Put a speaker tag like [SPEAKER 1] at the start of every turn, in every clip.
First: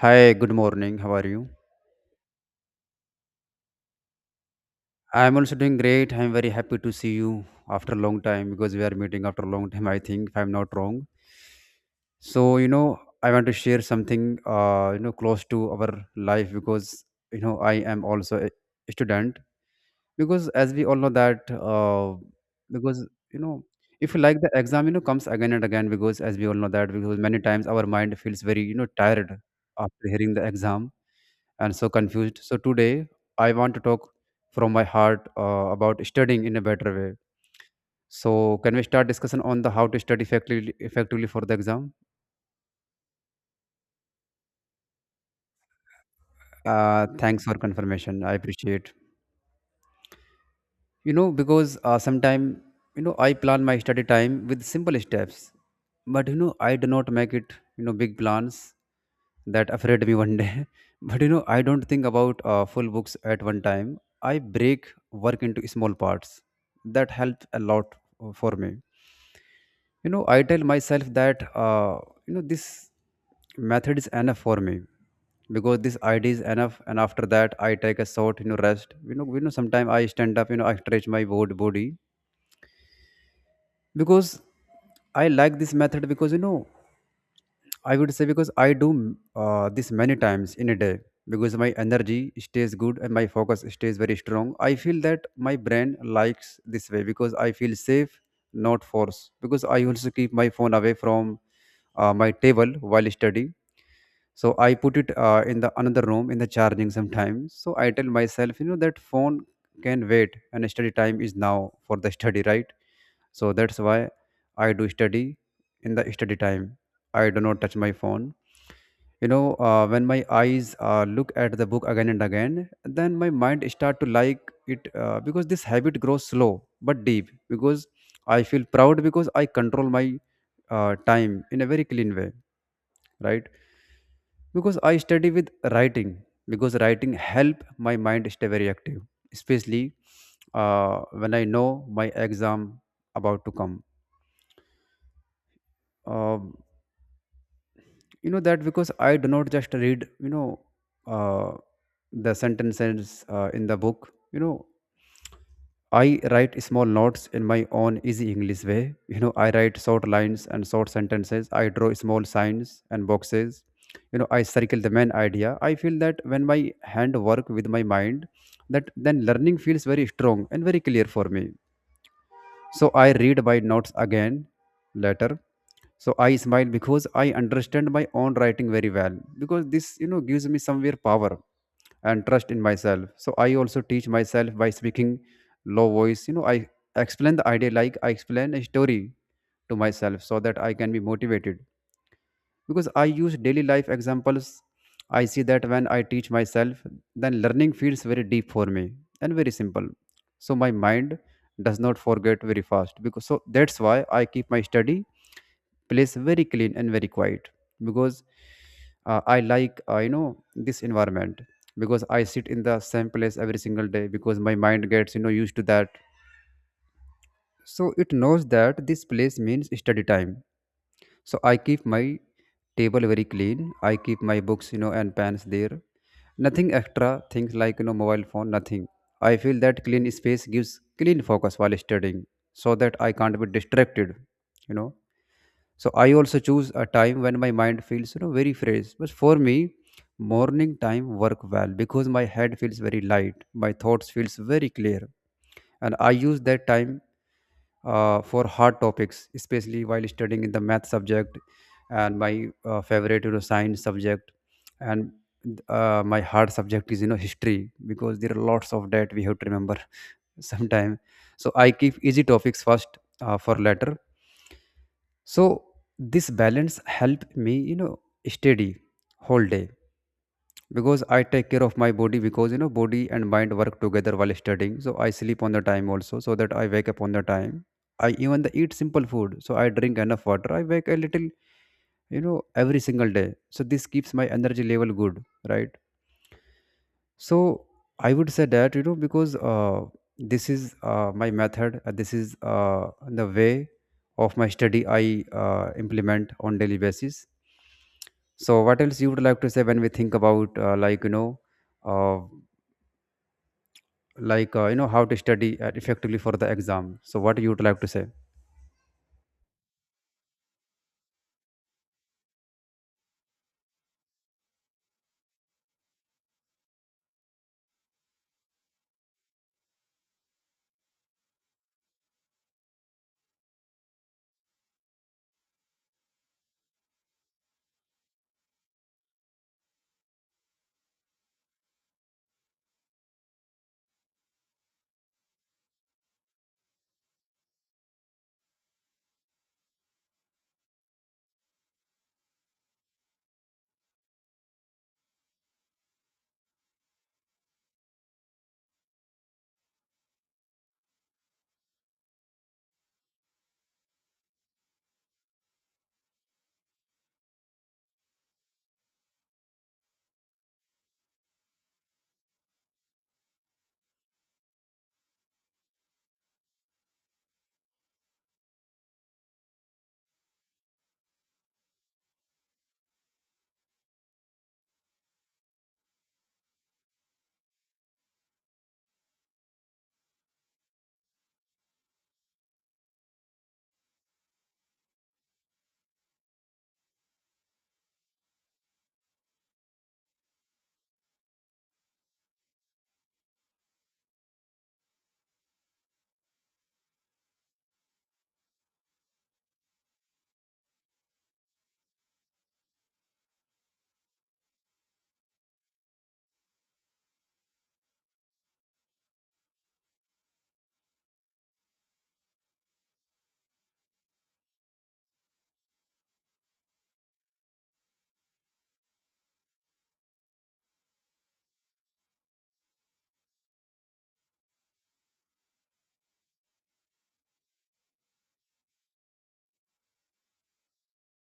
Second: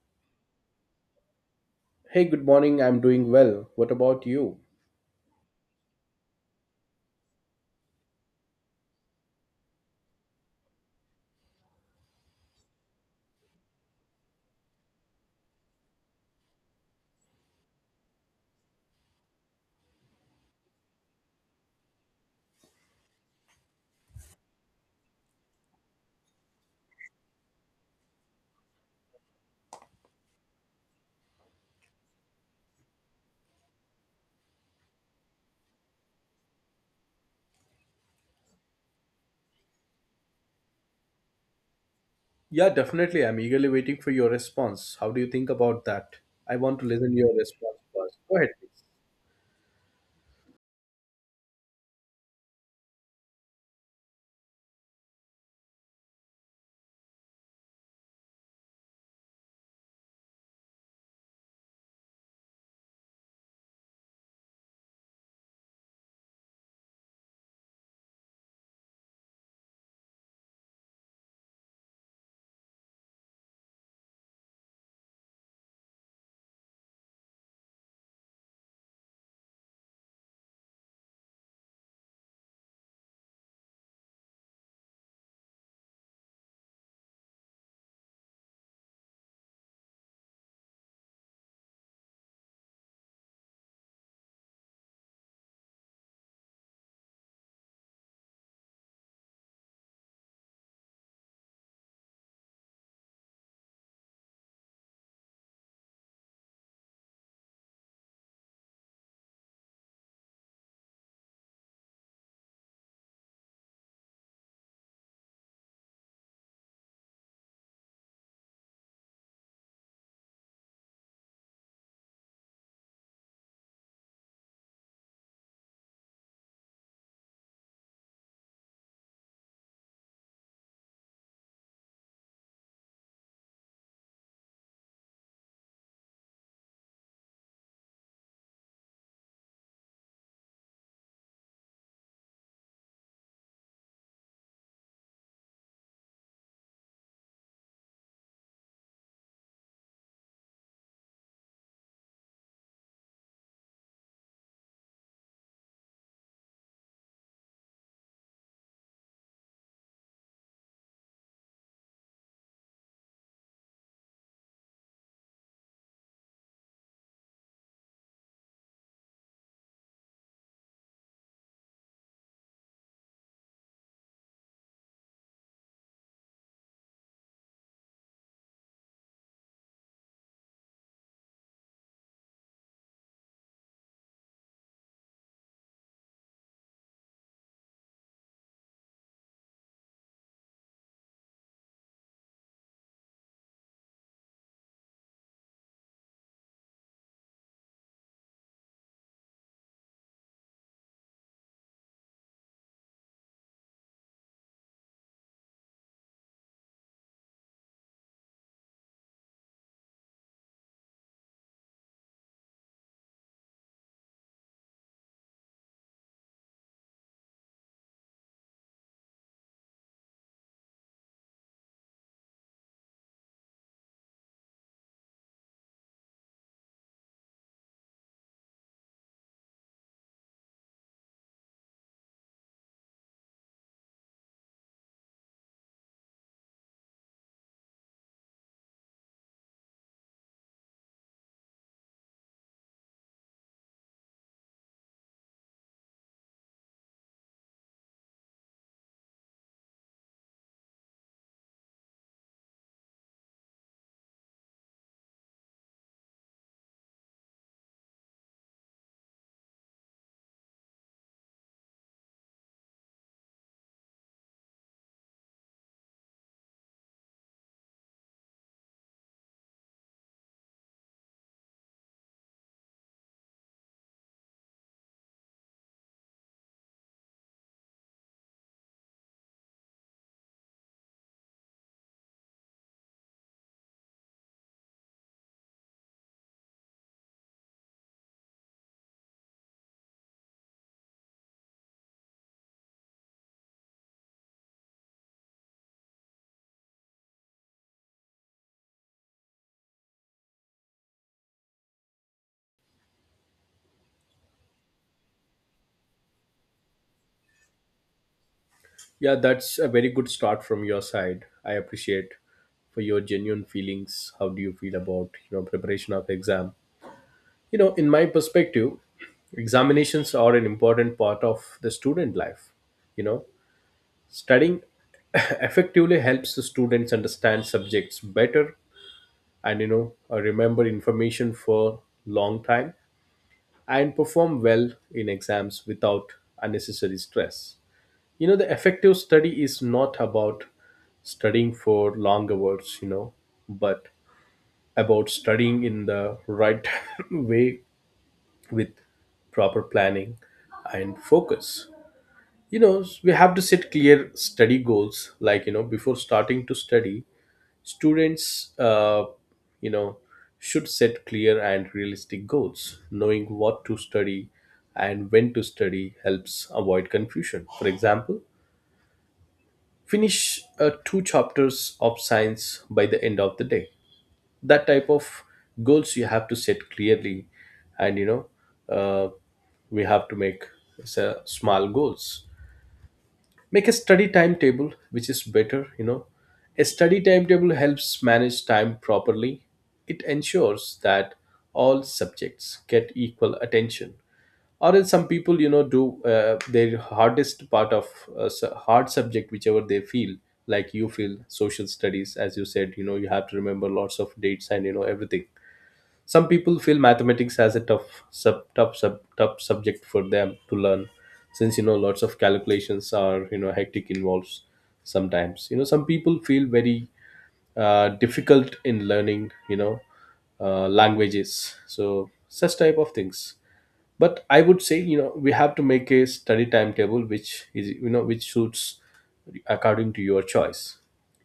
[SPEAKER 1] Hi, good morning. How are you?
[SPEAKER 2] Hey, good morning. I'm doing well. What about you?
[SPEAKER 1] I'm also doing great. I'm very happy to see you after a long time because we are meeting after a long time, I think, if I'm not wrong. I want to share something, close to our life because I am also a student. Because as we all know that, because, you know, if you like the exam, comes again and again because as we all know that, because many times our mind feels very, tired after hearing the exam and so confused. So today I want to talk from my heart about studying in a better way. So can we start discussion on the how to study effectively, effectively for the exam?
[SPEAKER 2] Yeah, definitely. I'm eagerly waiting for your response. How do you think about that? I want to listen to your
[SPEAKER 1] Thanks for
[SPEAKER 2] response first.
[SPEAKER 1] confirmation. I
[SPEAKER 2] Go ahead, please.
[SPEAKER 1] appreciate. You know because sometime you know, I plan my study time with simple steps, but you know, I do not make it you know, big plans that afraid me one day. But you know, I don't think about full books at one time. I break work into small parts. That help a lot for me. You know, I tell myself that you know, this method is enough for me because this idea is enough. And after that I take a short you know, rest. You know, sometimes I stand up. You know, I stretch my body. Because I like this method because you know, I would say because I do this many times in a day because my energy stays good and my focus stays very strong. I feel that my brain likes this way because I feel safe, not force. Because I also keep my phone away from my table while studying, so I put it in the another room in the charging sometimes. So I tell myself, you know, that phone can wait and study time is now for the study, right? So that's why I do study in the study time. I do not touch my phone. You know, when my eyes look at the book again and again, then my mind start to like it. Because this habit grows slow but deep. Because I feel proud because I control my time in a very clean way, right? Because I study with writing, because writing help my mind stay very active, especially uh, when I know my exam about to come. Um you know that, because I do not just read, you know uh, the sentences in the book, you know, I write small notes in my own easy English way. You know, I write short lines and short sentences. I draw small signs and boxes. You know, I circle the main idea. I feel that when my hand work with my mind, that then learning feels very strong and very clear for me. So I read my notes again later. So I smile because I understand my own writing very well, because this you know, gives me somewhere power and trust in myself. So I also teach myself by speaking low voice. You know, I explain the idea like I explain a story to myself so that I can be motivated. Because I use daily life examples, I see that when I teach myself, then learning feels very deep for me and very simple. So my mind does not forget very fast. Because so that's why I keep my study place very clean and very quiet, because I like, you know, this environment. Because I sit in the same place every single day, because my mind gets you know, used to that. So it knows that this place means study time. So I keep my table very clean. I keep my books, you know, and pens there. Nothing extra things like, you know, mobile phone, nothing. I feel that clean space gives clean focus while studying so that I can't be distracted, you know. So I also choose a time when my mind feels, you know, very fresh. But for me, morning time work well because my head feels very light, my thoughts feels very clear. And I use that time for hard topics, especially while studying in the math subject and my favorite, you know, science subject. And my hard subject is, you know, history, because there are lots of that we have to remember. Sometime. So I keep easy topics first for later. So this balance helped me, you know, steady whole day. Because I take care of my body, because you know, body and mind work together while studying. So I sleep on the time also so that I wake up on the time. I even the eat simple food. So I drink enough water. I wake a little, you know, every single day. So this keeps my energy level good, right? So I would say that, you know because this is my method. This is the way of my study I implement on daily basis. So what else you would like to say when we think about, uh, like you know how to study effectively for the exam? So what you would like to say?
[SPEAKER 2] Yeah, that's a very good start from your side. I appreciate for your genuine feelings. How do you feel about, you know, preparation of exam? You know, in my perspective, examinations are an important part of the student life. You know, studying effectively helps the students understand subjects better and you know remember information for long time and perform well in exams without unnecessary stress. You know, the effective study is not about studying for long hours, you know, but about studying in the right way with proper planning and focus. You know, we have to set clear study goals, like, you know, before starting to study. Students, you know, should set clear and realistic goals. Knowing what to study and when to study helps avoid confusion. For example, finish two chapters of science by the end of the day. That type of goals you have to set clearly, and you know, uh, we have to make s- uh, small goals. Make a study timetable, which is better, you know. A study timetable helps manage time properly. It ensures that all subjects get equal attention. Or else, some people, you know, do their hardest part of a hard subject, whichever they feel, like you feel social studies, as you said, you know, you have to remember lots of dates and, you know, everything. Some people feel mathematics as a tough subject for them to learn, since, you know, lots of calculations are, you know, hectic involves sometimes. You know, some people feel very difficult in learning, you know, languages, so such type of things. But I would say, you know, we have to make a study timetable which is, you know, which suits according to your choice.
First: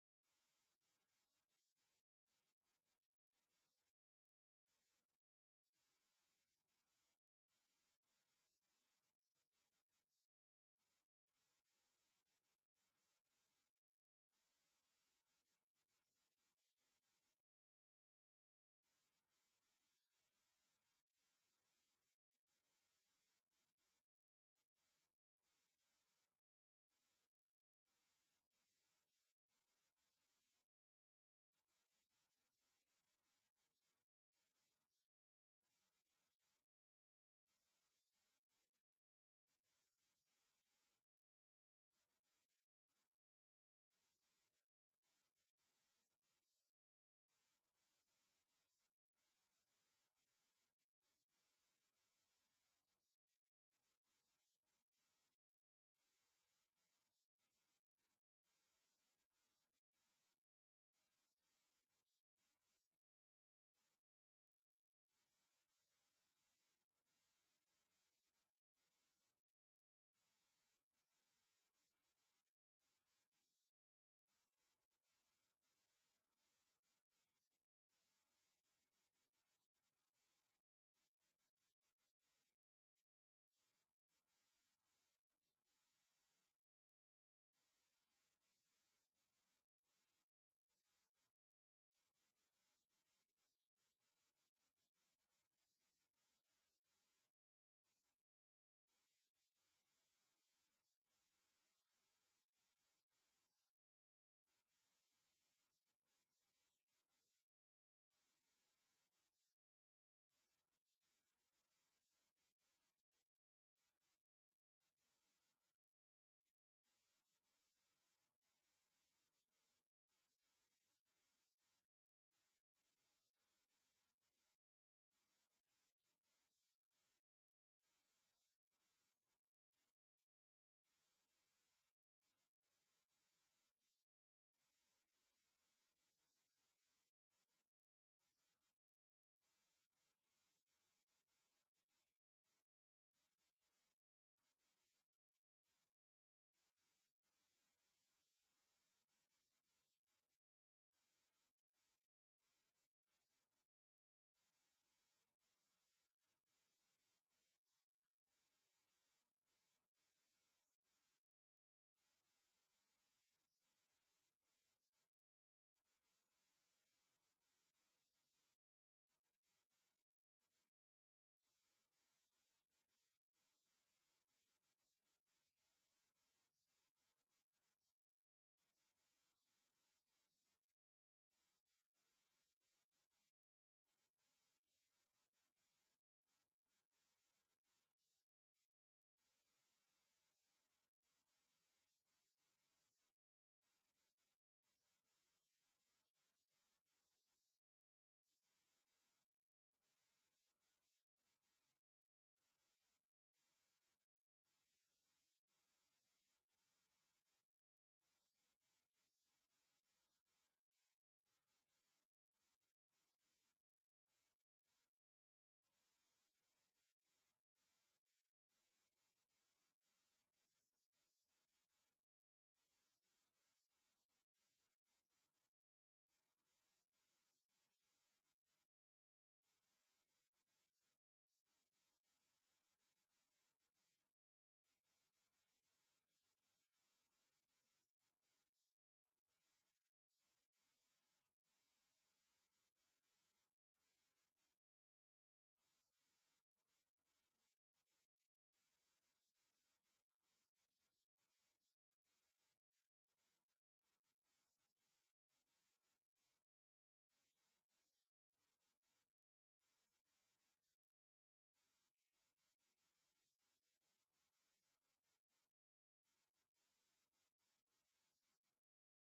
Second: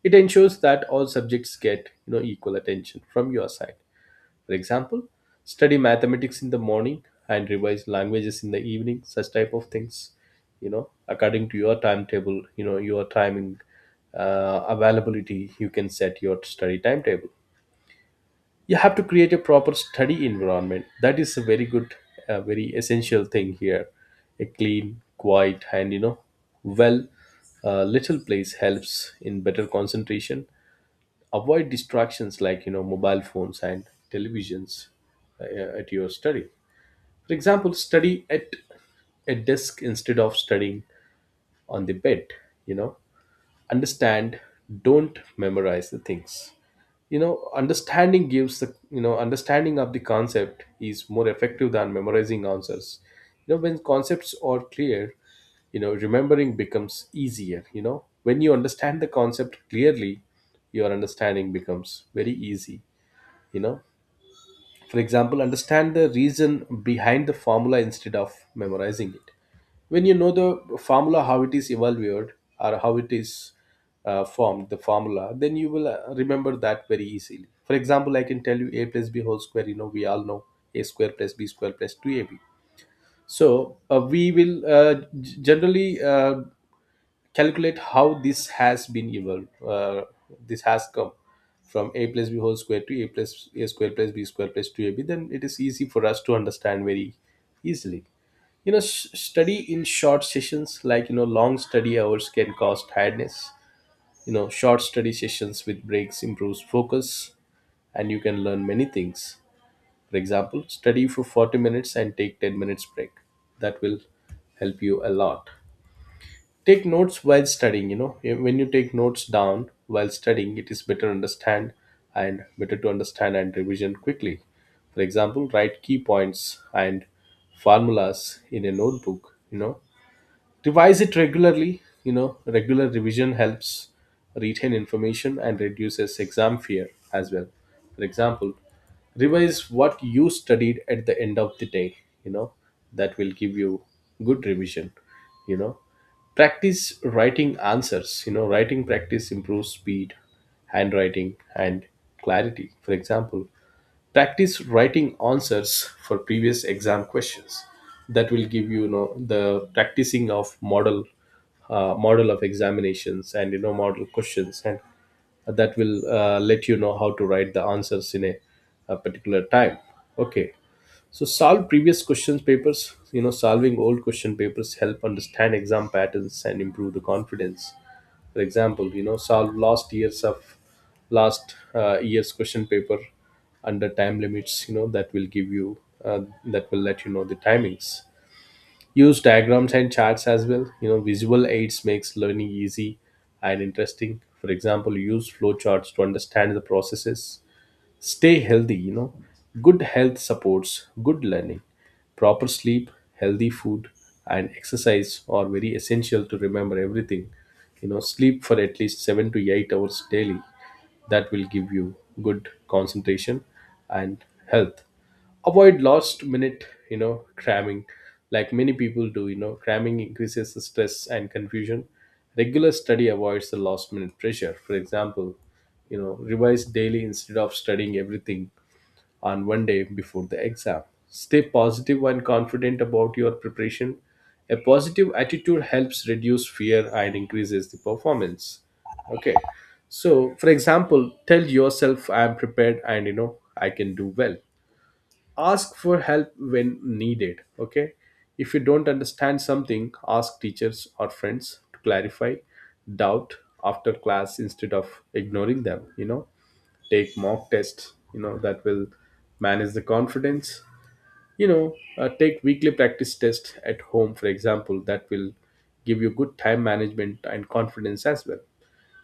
[SPEAKER 2] It ensures that all subjects get, you know, equal attention from your side. For example, study mathematics in the morning and revise languages in the evening, such type of things, you know, according to your timetable, you know, your timing availability, you can set your study timetable. You have to create a proper study environment. That is a very good, very essential thing here. A clean, quiet, and, you know, well, little place helps in better concentration. Avoid distractions like, you know, mobile phones and televisions at your study. For example, study at a desk instead of studying on the bed, you know. Understand, don't memorize the things, you know. Understanding gives the, you know, understanding of the concept is more effective than memorizing answers. You know, when concepts are clear, you know, remembering becomes easier. You know, when you understand the concept clearly, your understanding becomes very easy, you know. For example, understand the reason behind the formula instead of memorizing it. When you know the formula how it is evolved or how it is formed the formula, then you will remember that very easily. For example, I can tell you a plus b whole square, you know, we all know a square plus b square plus 2ab. So we will generally calculate how this has been evolved, uh, this has come from a plus b whole square to a plus a square plus b square plus 2ab. Then it is easy for us to understand very easily, you know. Study in short sessions, like, you know, long study hours can cause tiredness. You know, short study sessions with breaks improves focus and you can learn many things. For example, study for 40 minutes and take 10 minutes break. That will help you a lot. Take notes while studying, you know. When you take notes down while studying, it is better understand and better to understand and revision quickly. For example, write key points and formulas in a notebook, you know. Revise it regularly. You know, regular revision helps retain information and reduces exam fear as well. For example, revise what you studied at the end of the day. You know, that will give you good revision. You know, practice writing answers. You know, writing practice improves speed, handwriting, and clarity. For example, practice writing answers for previous exam questions. That will give you, you know, the practicing of model model of examinations and, you know, model questions, and that will let you know how to write the answers in a particular time. Okay, so solve previous questions papers. You know, solving old question papers help understand exam patterns and improve the confidence. For example, you know, solve last years of last year's question paper under time limits. You know, that will give you uh, that will let you know the timings. Use diagrams and charts as well. You know, visual aids makes learning easy and interesting. For example, use flowcharts to understand the processes. Stay healthy, you know. Good health supports good learning. Proper sleep, healthy food, and exercise are very essential to remember everything. You know, sleep for at least 7 to 8 hours daily. That will give you good concentration and health. Avoid last minute, you know, cramming like many people do. You know, cramming increases the stress and confusion. Regular study avoids the last minute pressure. For example, you know, revise daily instead of studying everything on one day before the exam. Stay positive and confident about your preparation. A positive attitude helps reduce fear and increases the performance. Okay, so for example, tell yourself I am prepared and, you know, I can do well. Ask for help when needed. Okay, if you don't understand something, ask teachers or friends to clarify doubt after class instead of ignoring them, you know. Take mock tests, you know. That will manage the confidence. You know, take weekly practice test at home, for example. That will give you good time management and confidence as well.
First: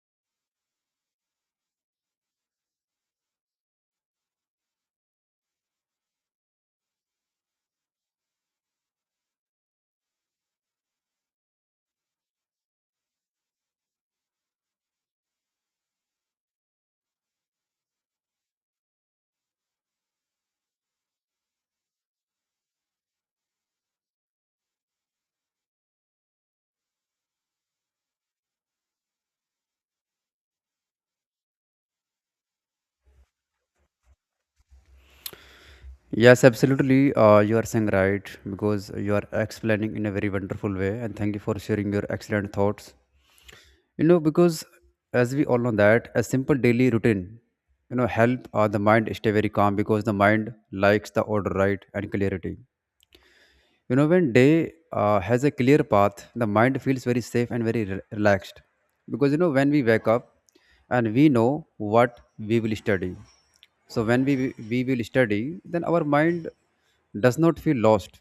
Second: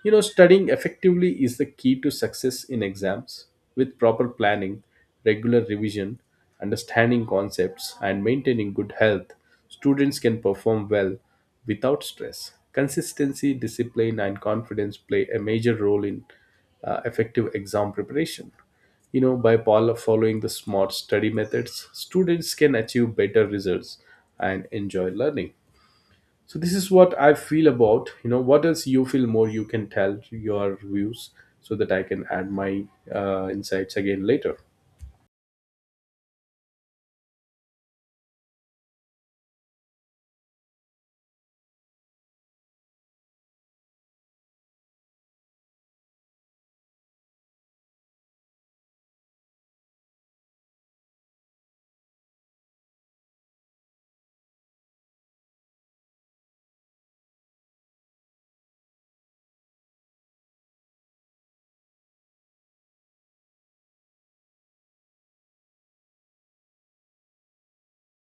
[SPEAKER 2] You know, studying effectively is the key to success in exams. With proper planning, regular revision, understanding concepts, and maintaining good health, students can perform well without stress. Consistency, discipline, and confidence play a major role in effective exam preparation. You know, by following the smart study methods, students can achieve better results and enjoy learning. So this is what I feel about, you know. What else you feel more, you can tell your views so that I can add my insights again later.
[SPEAKER 1] Yes, absolutely. You are saying right, because you are explaining in a very wonderful way, and thank you for sharing your excellent thoughts. You know, because as we all know that a simple daily routine, you know, help the mind stay very calm, because the mind likes the order, right, and clarity. You know, when day has a clear path, the mind feels very safe and very relaxed. Because, you know, when we wake up and we know what we will study. So, when we will study, then our mind does not feel lost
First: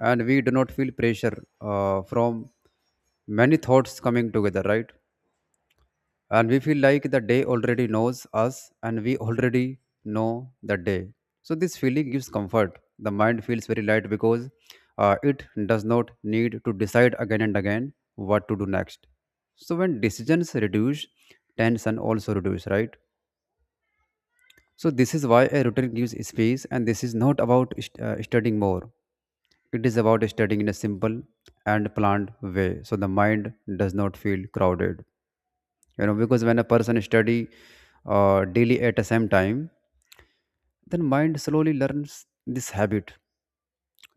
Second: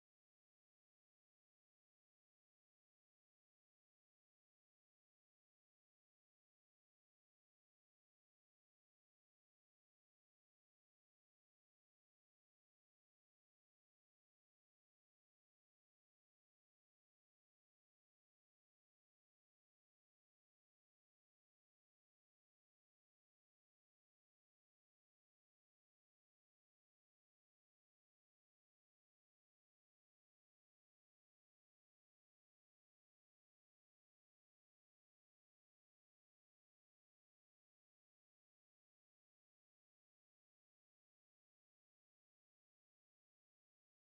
[SPEAKER 1] and we do not feel pressure from many thoughts coming together, right? And we feel like the day already knows us and we already know the day. So this feeling gives comfort. The mind feels very light because it does not need to decide again and again what to do next. So when decisions reduce, tension also reduce, right? So this is why a routine gives space. And this is not about studying more. It is about studying in a simple and planned way, so the mind does not feel crowded. You know, because when a person study daily at the same time, then mind slowly learns this habit.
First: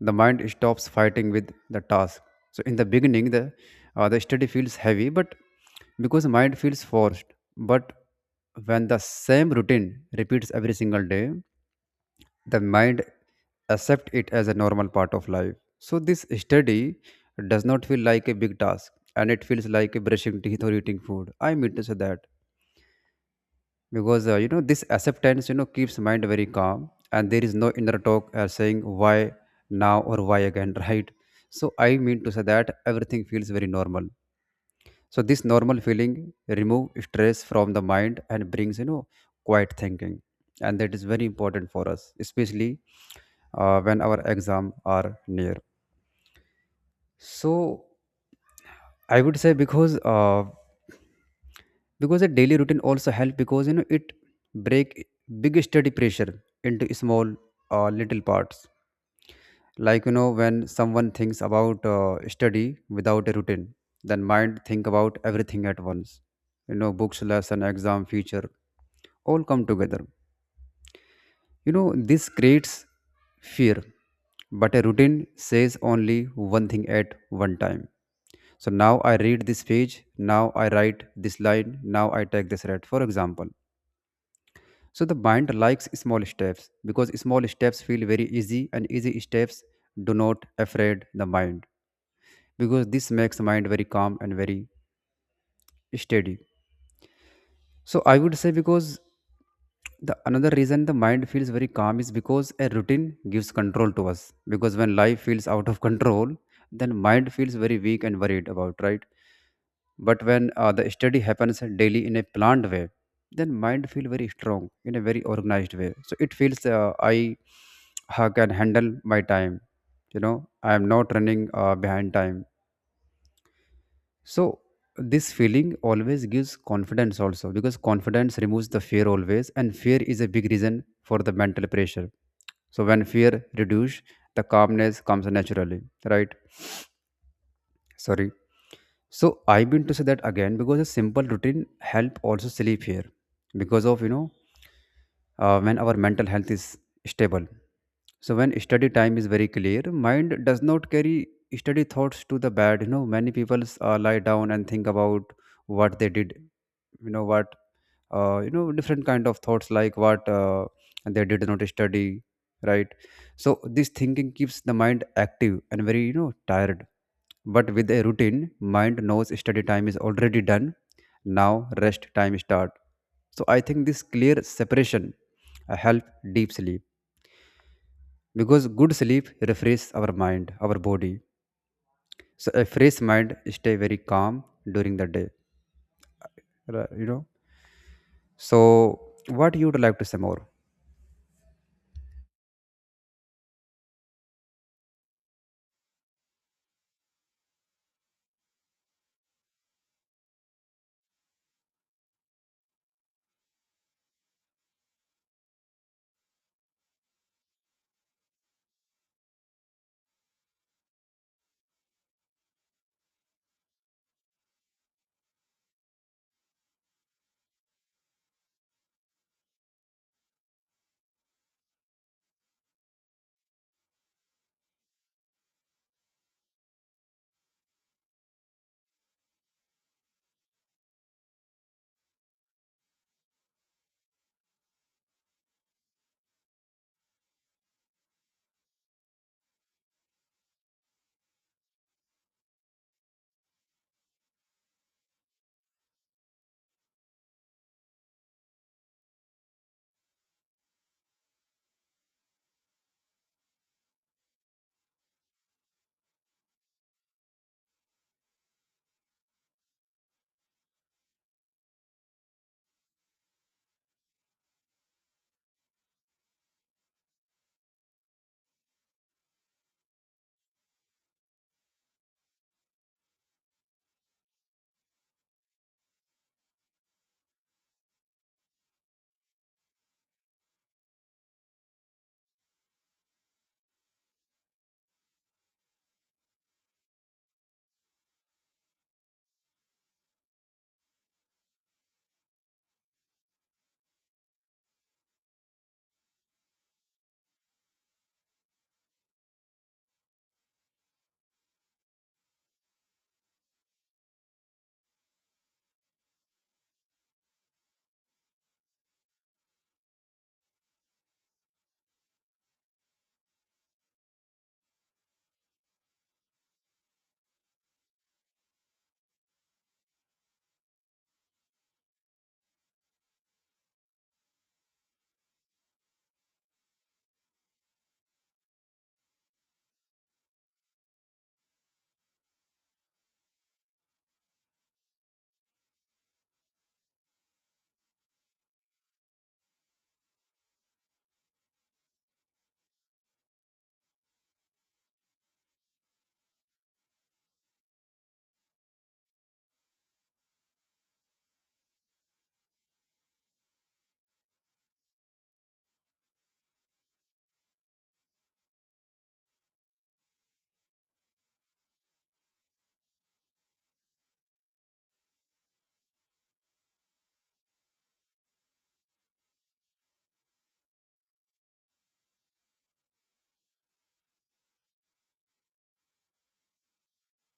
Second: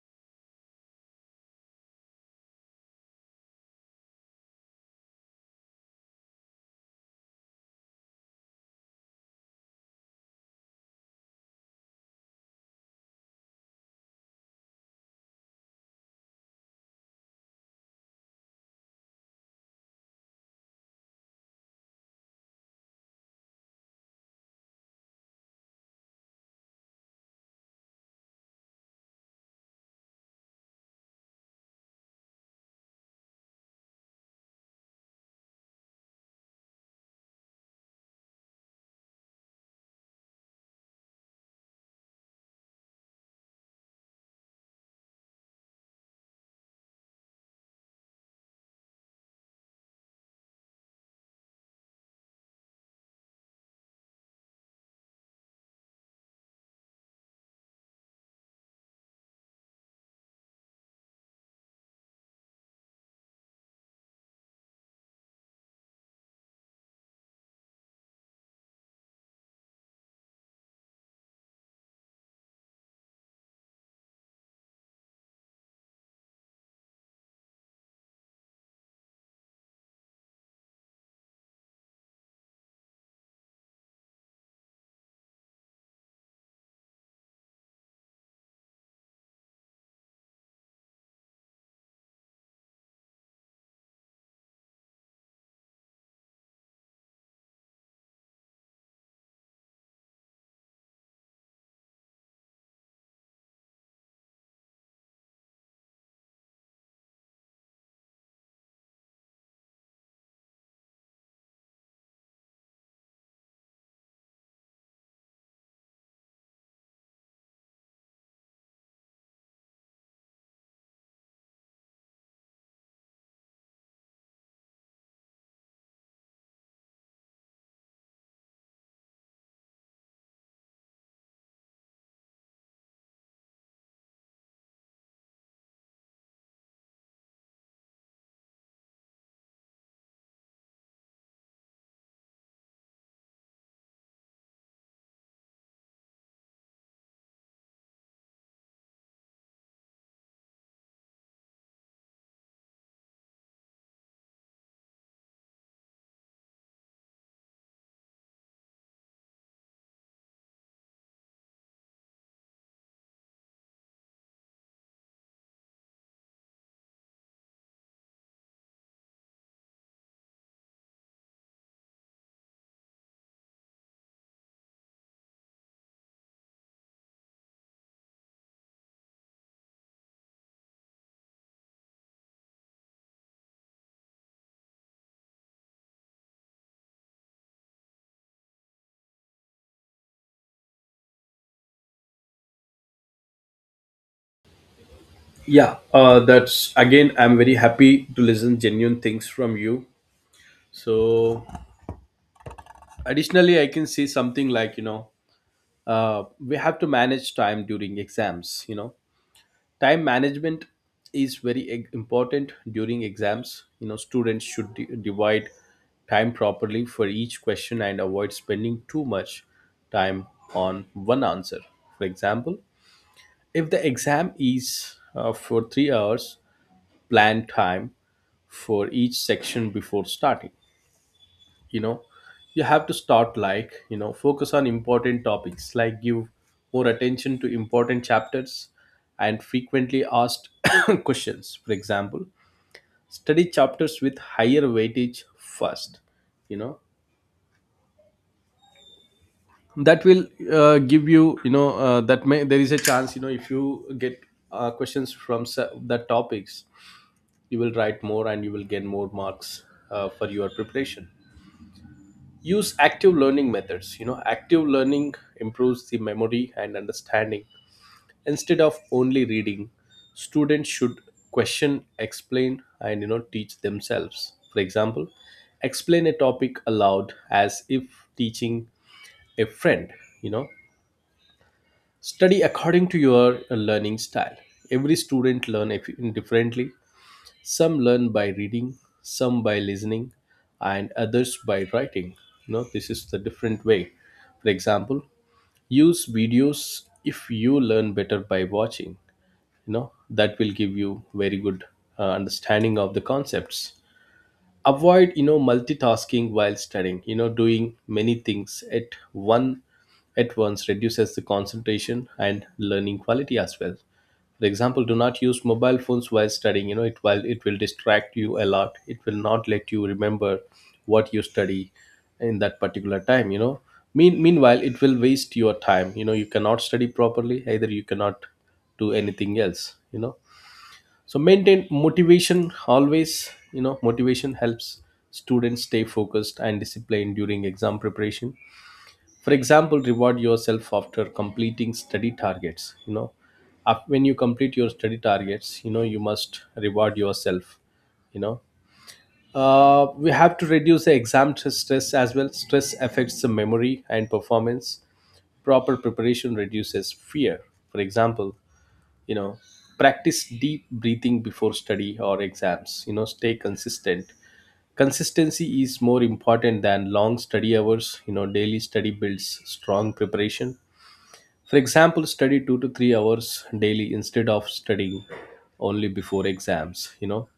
[SPEAKER 1] The mind stops fighting with the task. So in the beginning, the the study feels heavy, but because mind feels forced. But when the same routine repeats every single day, the mind accept it as a normal part of life. So this study does not feel like a big task, and it feels like brushing teeth or eating food, I mean to say that. Because you know, this acceptance, you know, keeps mind very calm. And there is no inner talk saying why now or why again, right? So I mean to say that everything feels very normal. So this normal feeling remove stress from the mind and brings, you know, quiet thinking. And that is very important for us, especially when our exam are near. So I would say, because a daily routine also help because, you know, it break big study pressure into small little parts. Like, you know, when someone thinks about study without a routine, then mind think about everything at once. You know, books, lesson, exam, future, all come together. You know, this creates fear. But a routine says only one thing at one time. So now I read this page, now I write this line, now I take this red, for example. So the mind likes small steps, because small steps feel very easy, and easy steps do not afraid the mind. Because this makes mind very calm and very steady. So I would say, because the another reason the mind feels very calm is because a routine gives control to us. Because when life feels out of control, then mind feels very weak and worried about, right? But when the study happens daily in a planned way, then mind feel very strong in a very organized way. So it feels I can handle my time. You know, I am not running behind time. So this feeling always gives confidence also, because confidence removes the fear always, and fear is a big reason for the mental pressure. So when fear reduce, the calmness comes naturally, right? Sorry. So I've been to say that again, because a simple routine help also sleep here because of, you know, when our mental health is stable. So when study time is very clear, mind does not carry study thoughts to the bed. You know many people lie down and think about what they did you know what you know different kind of thoughts like what they did not study, right. So this thinking keeps the mind active and very tired, but with a routine mind knows study time is already done now, rest time start. So I think this clear separation help deep sleep because good sleep refresh our mind, our body. So a fresh mind stay very calm during the day. Ri- you know so what you would like to say more?
[SPEAKER 2] Yeah, that's again, I'm very happy to listen genuine things from you. So additionally, I can say something like, you know, we have to manage time during exams, you know. Time management is very important during exams. You know, students should divide time properly for each question and avoid spending too much time on one answer. For example, if the exam is for 3 hours, plan time for each section before starting. You know, you have to start like, you know, focus on important topics, like give more attention to important chapters and frequently asked questions. For example, study chapters with higher weightage first. You know, that will give you, you know, that may there is a chance, you know, if you get questions from the topics, you will write more and you will get more marks for your preparation. Use active learning methods. You know, active learning improves the memory and understanding. Instead of only reading, students should question, explain, and, you know, teach themselves. For example, explain a topic aloud as if teaching a friend, you know. Study according to your learning style. Every student learn differently. Some learn by reading, some by listening, and others by writing. You know, this is the different way. For example, use videos if you learn better by watching. You know, that will give you very good understanding of the concepts. Avoid, you know, multitasking while studying. You know, doing many things at one at once reduces the concentration and learning quality as well. For example, do not use mobile phones while studying. You know it, while it will distract you a lot, it will not let you remember what you study in that particular time, you know. Meanwhile, it will waste your time. You know, you cannot study properly, either you cannot do anything else, you know. So maintain motivation always. You know, motivation helps students stay focused and disciplined during exam preparation. For example, reward yourself after completing study targets. You know, when you complete your study targets, you know, you must reward yourself, you know. We have to reduce the exam stress as well. Stress affects the memory and performance. Proper preparation reduces fear. For example, you know, practice deep breathing before study or exams. You Know, stay consistent. Consistency is more important than long study hours. You know, daily study builds strong preparation. For example, study 2 to 3 hours daily instead of studying only before exams.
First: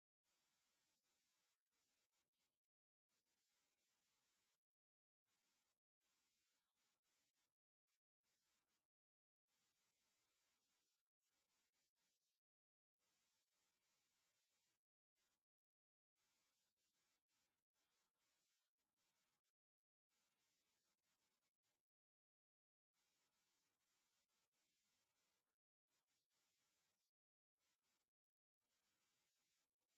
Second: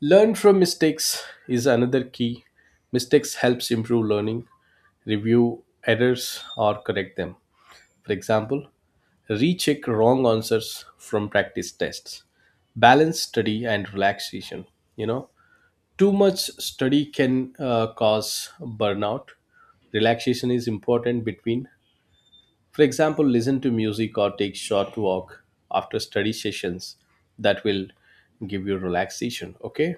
[SPEAKER 2] Learn from mistakes is another key. Mistakes helps improve learning. Review errors or correct them. For example, recheck wrong answers from practice tests. Balance study and relaxation. You know, too much study can cause burnout. Relaxation is important. Between, for example, listen to music or take short walk after study sessions. That will give you relaxation. Okay.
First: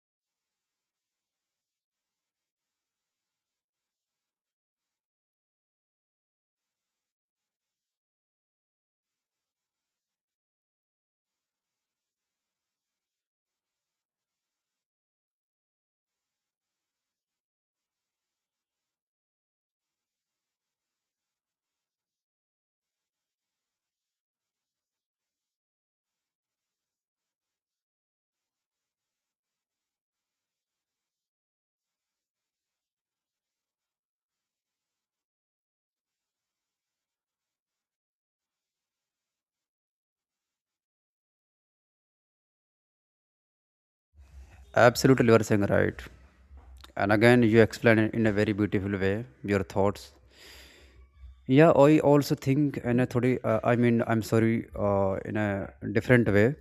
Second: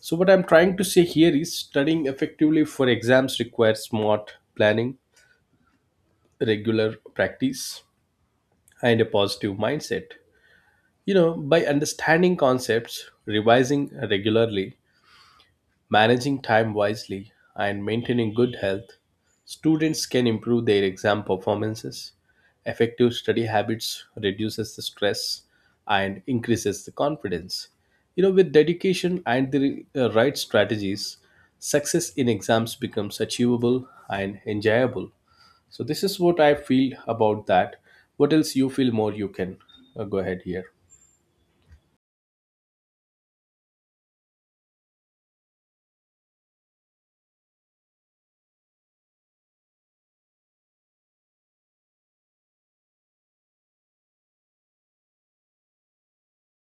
[SPEAKER 2] So what I'm trying to say here is studying effectively for exams requires smart planning, regular practice, and a positive mindset. You know, by understanding concepts, revising regularly, managing time wisely, and maintaining good health, students can improve their exam performances. Effective study habits reduces the stress and increases the confidence. You know, with dedication and the right strategies, success in exams becomes achievable and enjoyable. So this is what I feel about that. What else you feel more you can go ahead here.
[SPEAKER 1] Absolutely, you are saying right. And again, you explain it in a very beautiful way your thoughts. Yeah, I also think, and I thought, I mean, I'm sorry, in a different way.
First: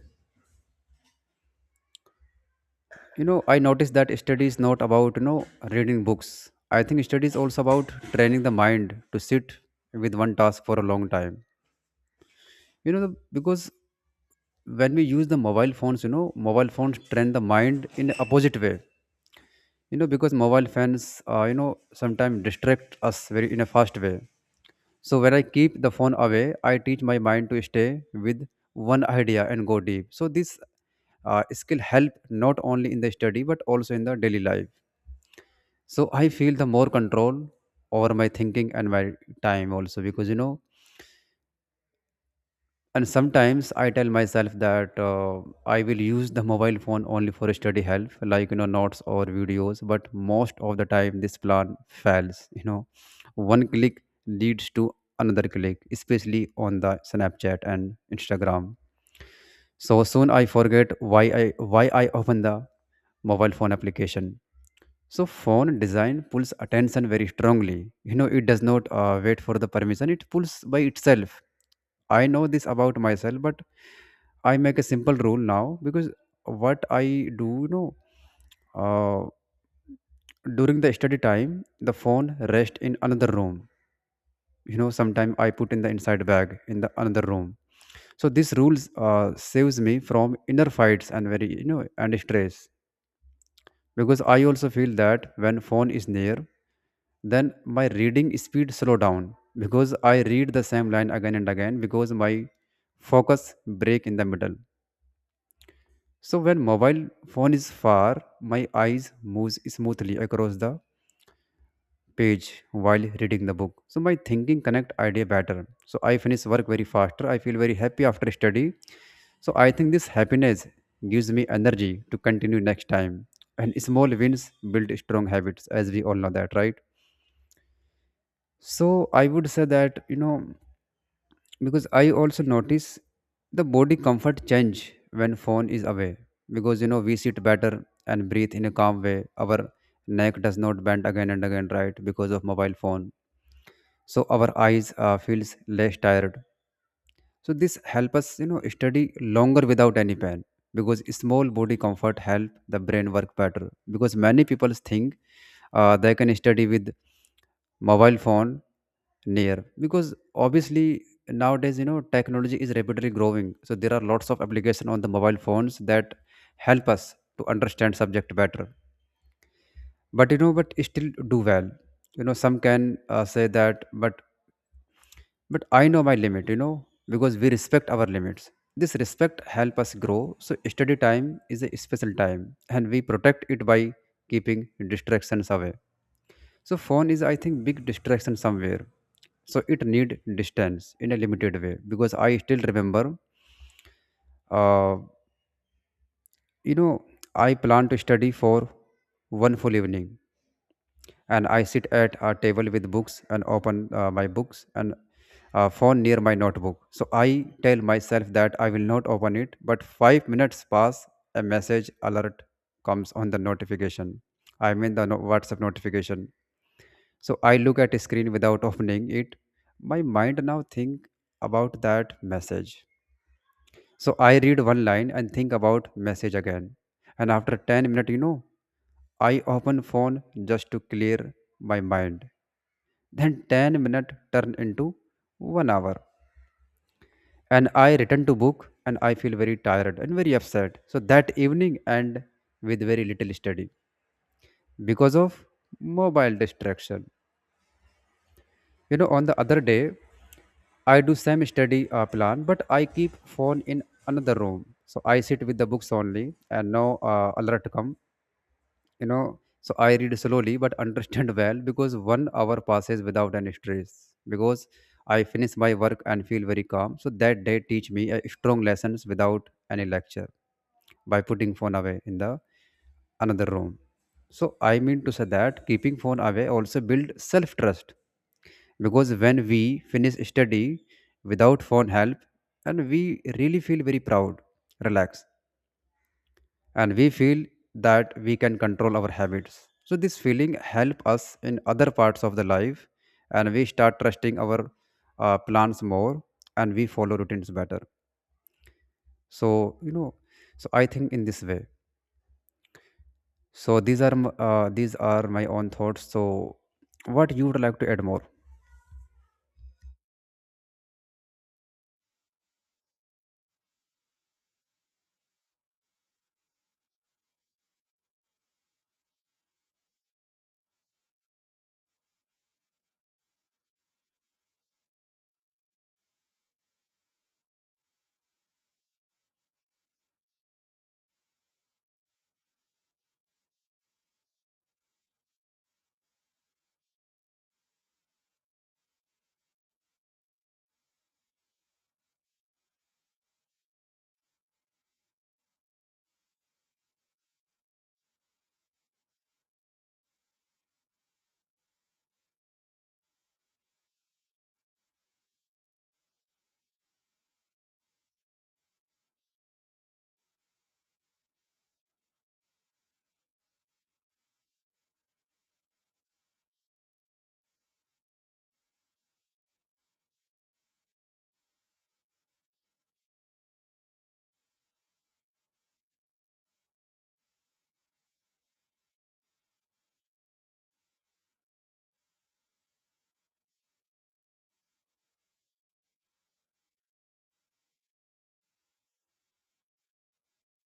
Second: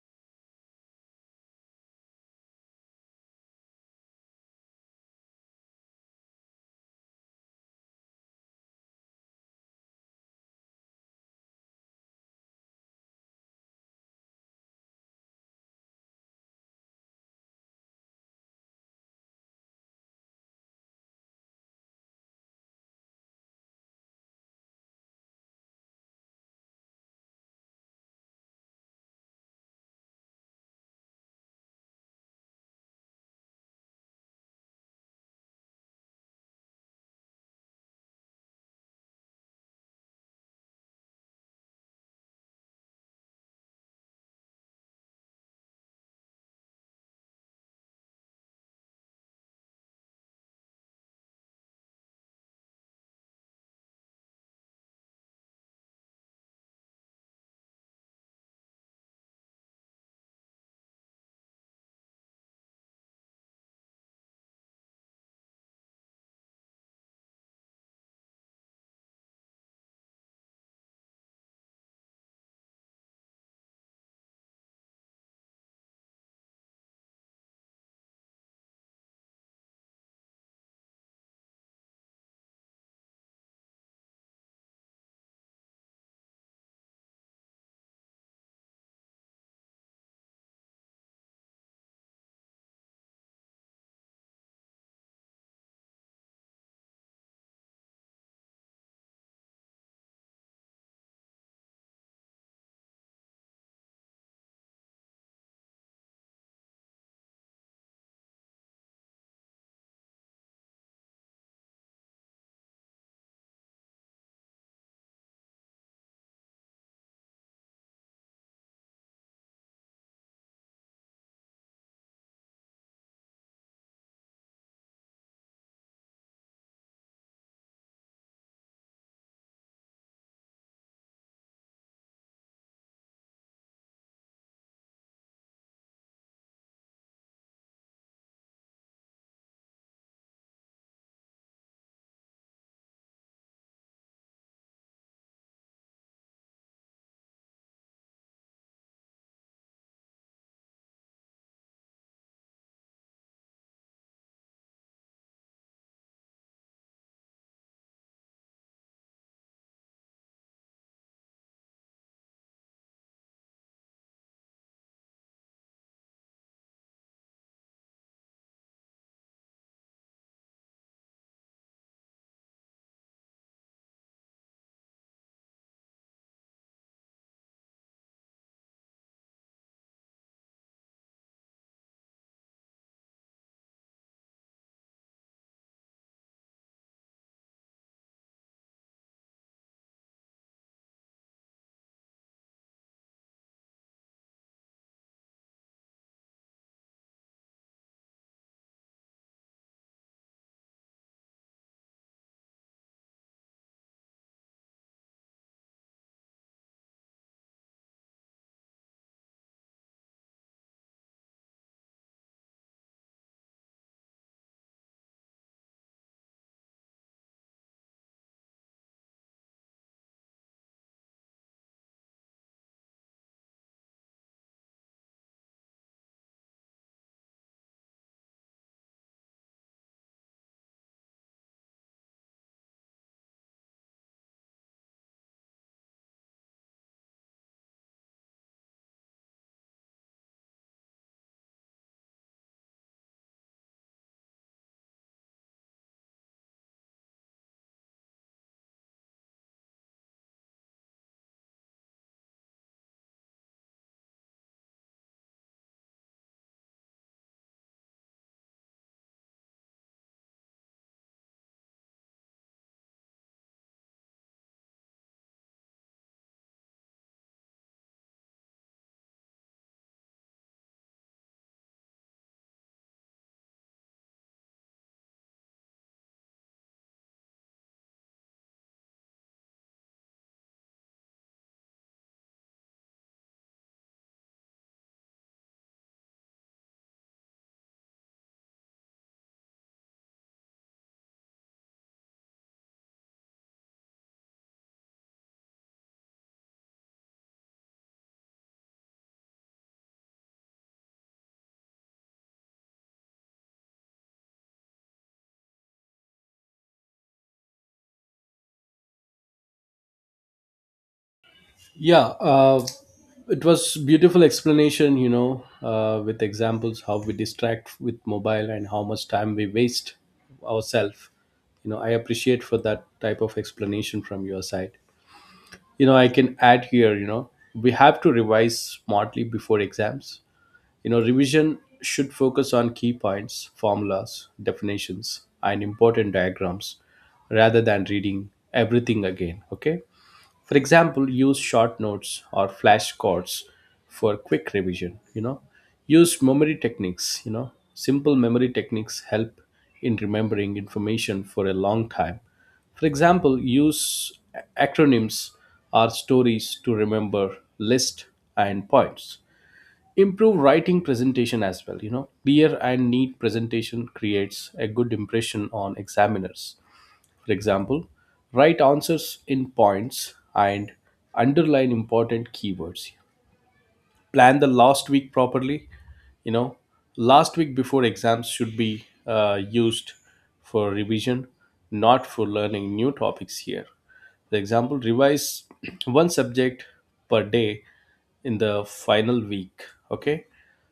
[SPEAKER 1] You know, I noticed that study is not about reading books. I think study is also about training the mind to sit with one task for a long time. You know, because when we use the mobile phones, you know, mobile phones train the mind in a opposite way. You know, because mobile phones, sometimes distract us very in a fast way. So when I keep the phone away, I teach my mind to stay with one idea and go deep. So this skill help not only in the study but also in the daily life. So I feel the more control over my thinking and my time also because And sometimes I tell myself that I will use the mobile phone only for study help, like notes or videos. But most of the time, this plan fails. You know, one click leads to another click, especially on the Snapchat and Instagram. So soon I forget why I open the mobile phone application. So phone design pulls attention very strongly. You know, it does not wait for the permission; it pulls by itself. I know this about myself, but I make a simple rule now. Because what I do, uh, during the study time, the phone rest in another room. You know, sometimes I put in the inside bag in the another room. So this rules saves me from inner fights and very and stress. Because I also feel that when phone is near, then my reading speed slow down because I read the same line again and again because my focus break in the middle. So when mobile phone is far, my eyes moves smoothly across the page while reading the book. So my thinking connect idea better. So I finish work very faster. I feel very happy after study. So I think this happiness gives me energy to continue next time. And small wins build strong habits, as we all know that, right? So I would say that because I also notice the body comfort change when phone is away. Because you know we sit better and breathe in a calm way, our neck does not bend again and again, right, because of mobile phone. So our eyes feels less tired. So this help us, study longer without any pain because small body comfort help the brain work better. Because many people think they can study with mobile phone near because obviously nowadays technology is rapidly growing. So there are lots of application on the mobile phones that help us to understand subject better. But but still do well. You know, some can say that, but I know my limit because we respect our limits. This respect help us grow. So study time is a special time, and we protect it by keeping distractions away. So phone is, I think, big distraction somewhere. So it need distance in a limited way because I still remember, uh, you know I plan to study for one full evening, and I sit at a table with books and open my books and phone near my notebook. So I tell myself that I will not open it, but 5 minutes pass, a message alert comes on the notification. I mean the WhatsApp notification. So I look at a screen without opening it. My mind now think about that message. So I read one line and think about message again. And after 10 minutes, you know, I open phone just to clear my mind, then 10-minute turned into 1 hour. And I return to book and I feel very tired and very upset. So that evening and with very little study because of mobile distraction. You know, on the other day, I do same study plan, but I keep phone in another room. So I sit with the books only, and no alert come. you know so I read slowly but understand well because 1 hour passes without any stress because I finish my work and feel very calm. So that day teach me a strong lessons without any lecture by putting phone away in the another room. So I mean to say that keeping phone away also build self trust because when we finish study without phone help, and we really feel very proud, relaxed, and we feel that we can control our habits. So this feeling help us in other parts of the life, and we start trusting our plans more, and we follow routines better. So you know, so I think in this way. So these are these are my own thoughts. So what you would like to add more?
[SPEAKER 2] Yeah, it was beautiful explanation, you know, with examples how we distract with mobile and how much time we waste ourselves. You know, I appreciate for that type of explanation from your side. You know, I can add here, you know, we have to revise smartly before exams. You know, revision should focus on key points, formulas, definitions, and important diagrams rather than reading everything again, okay? For example, use short notes or flashcards for quick revision, you know. Use memory techniques, you know. Simple memory techniques help in remembering information for a long time. For example, use acronyms or stories to remember list and points. Improve writing presentation as well, you know. Clear and neat presentation creates a good impression on examiners. For example, write answers in points and underline important keywords. Plan the last week properly. You know, last week before exams should be used for revision, not for learning new topics here. For example, revise one subject per day in the final week. Okay,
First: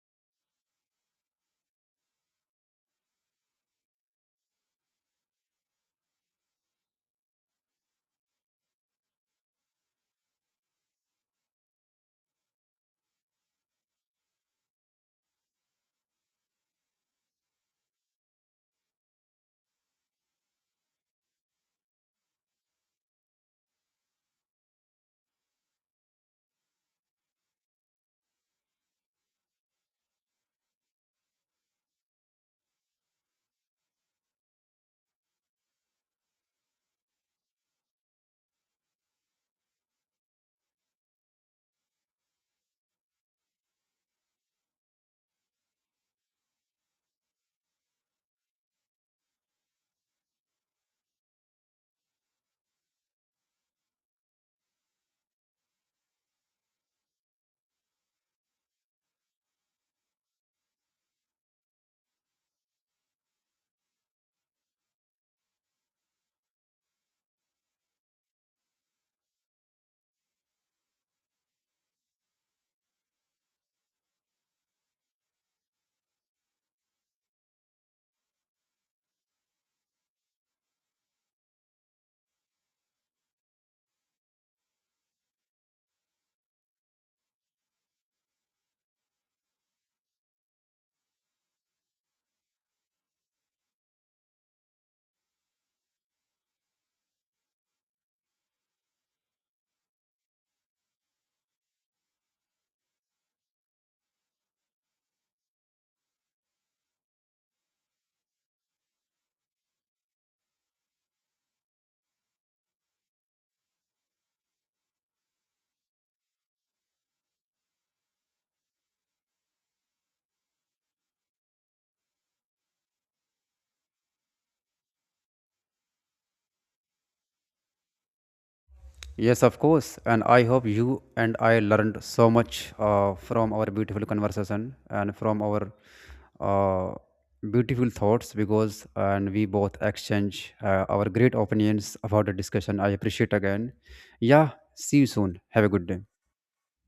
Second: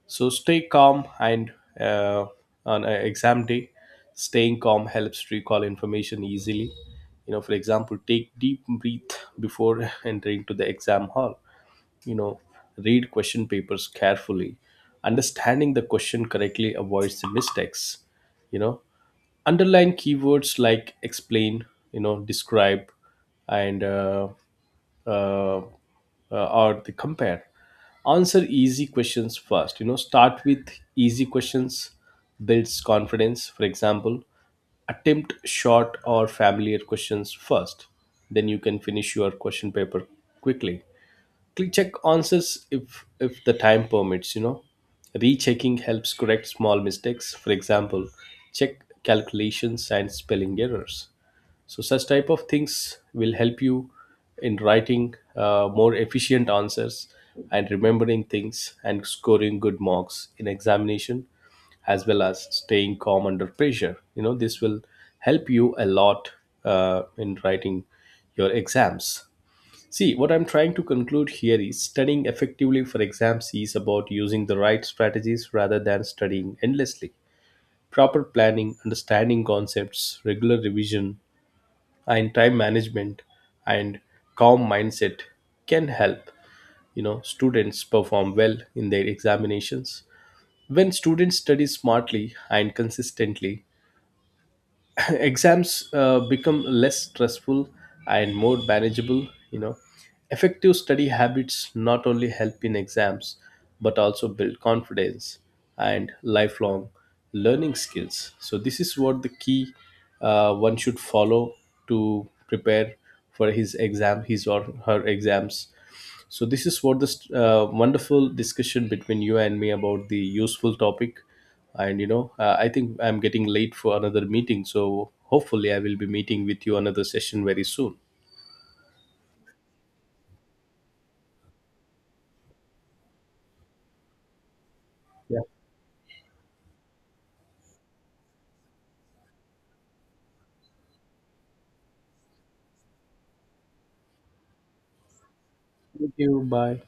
[SPEAKER 2] so stay calm and, uh, on an exam day, staying calm helps recall information easily. You know, for example, take deep breath before entering to the exam hall. You know, read question papers carefully. Understanding the question correctly avoids the mistakes. You know, underline keywords like explain, you know, describe, and or the compare. Answer easy questions first. You know, start with easy questions builds confidence. For example, attempt short or familiar questions first, then you can finish your question paper quickly. Click check answers if the time permits. You know, rechecking helps correct small mistakes. For example, check calculations and spelling errors. So such type of things will help you in writing more efficient answers and remembering things and scoring good marks in examination, as well as staying calm under pressure. You know, this will help you a lot in writing your exams. See, what I'm trying to conclude here is studying effectively for exams is about using the right strategies rather than studying endlessly. Proper planning, understanding concepts, regular revision, and time management and calm mindset can help, you know, students perform well in their examinations. When students study smartly and consistently, exams become less stressful and more manageable. You know, effective study habits not only help in exams but also build confidence and lifelong learning skills. So this is what the key one should follow to prepare for his exam, his or her exams. So this is what, this wonderful discussion between you and me about the useful topic, and you know, I think I'm getting late for another meeting. So hopefully I will be meeting with you another session very soon.
[SPEAKER 1] Yes, of course, and I hope you and I learned so much from our beautiful conversation and
[SPEAKER 2] Yeah.
[SPEAKER 1] from our uh, beautiful thoughts because and we both exchange our great opinions about the discussion. I appreciate again. Yeah, see you soon, have a good
[SPEAKER 2] Thank
[SPEAKER 1] day.
[SPEAKER 2] you. Bye.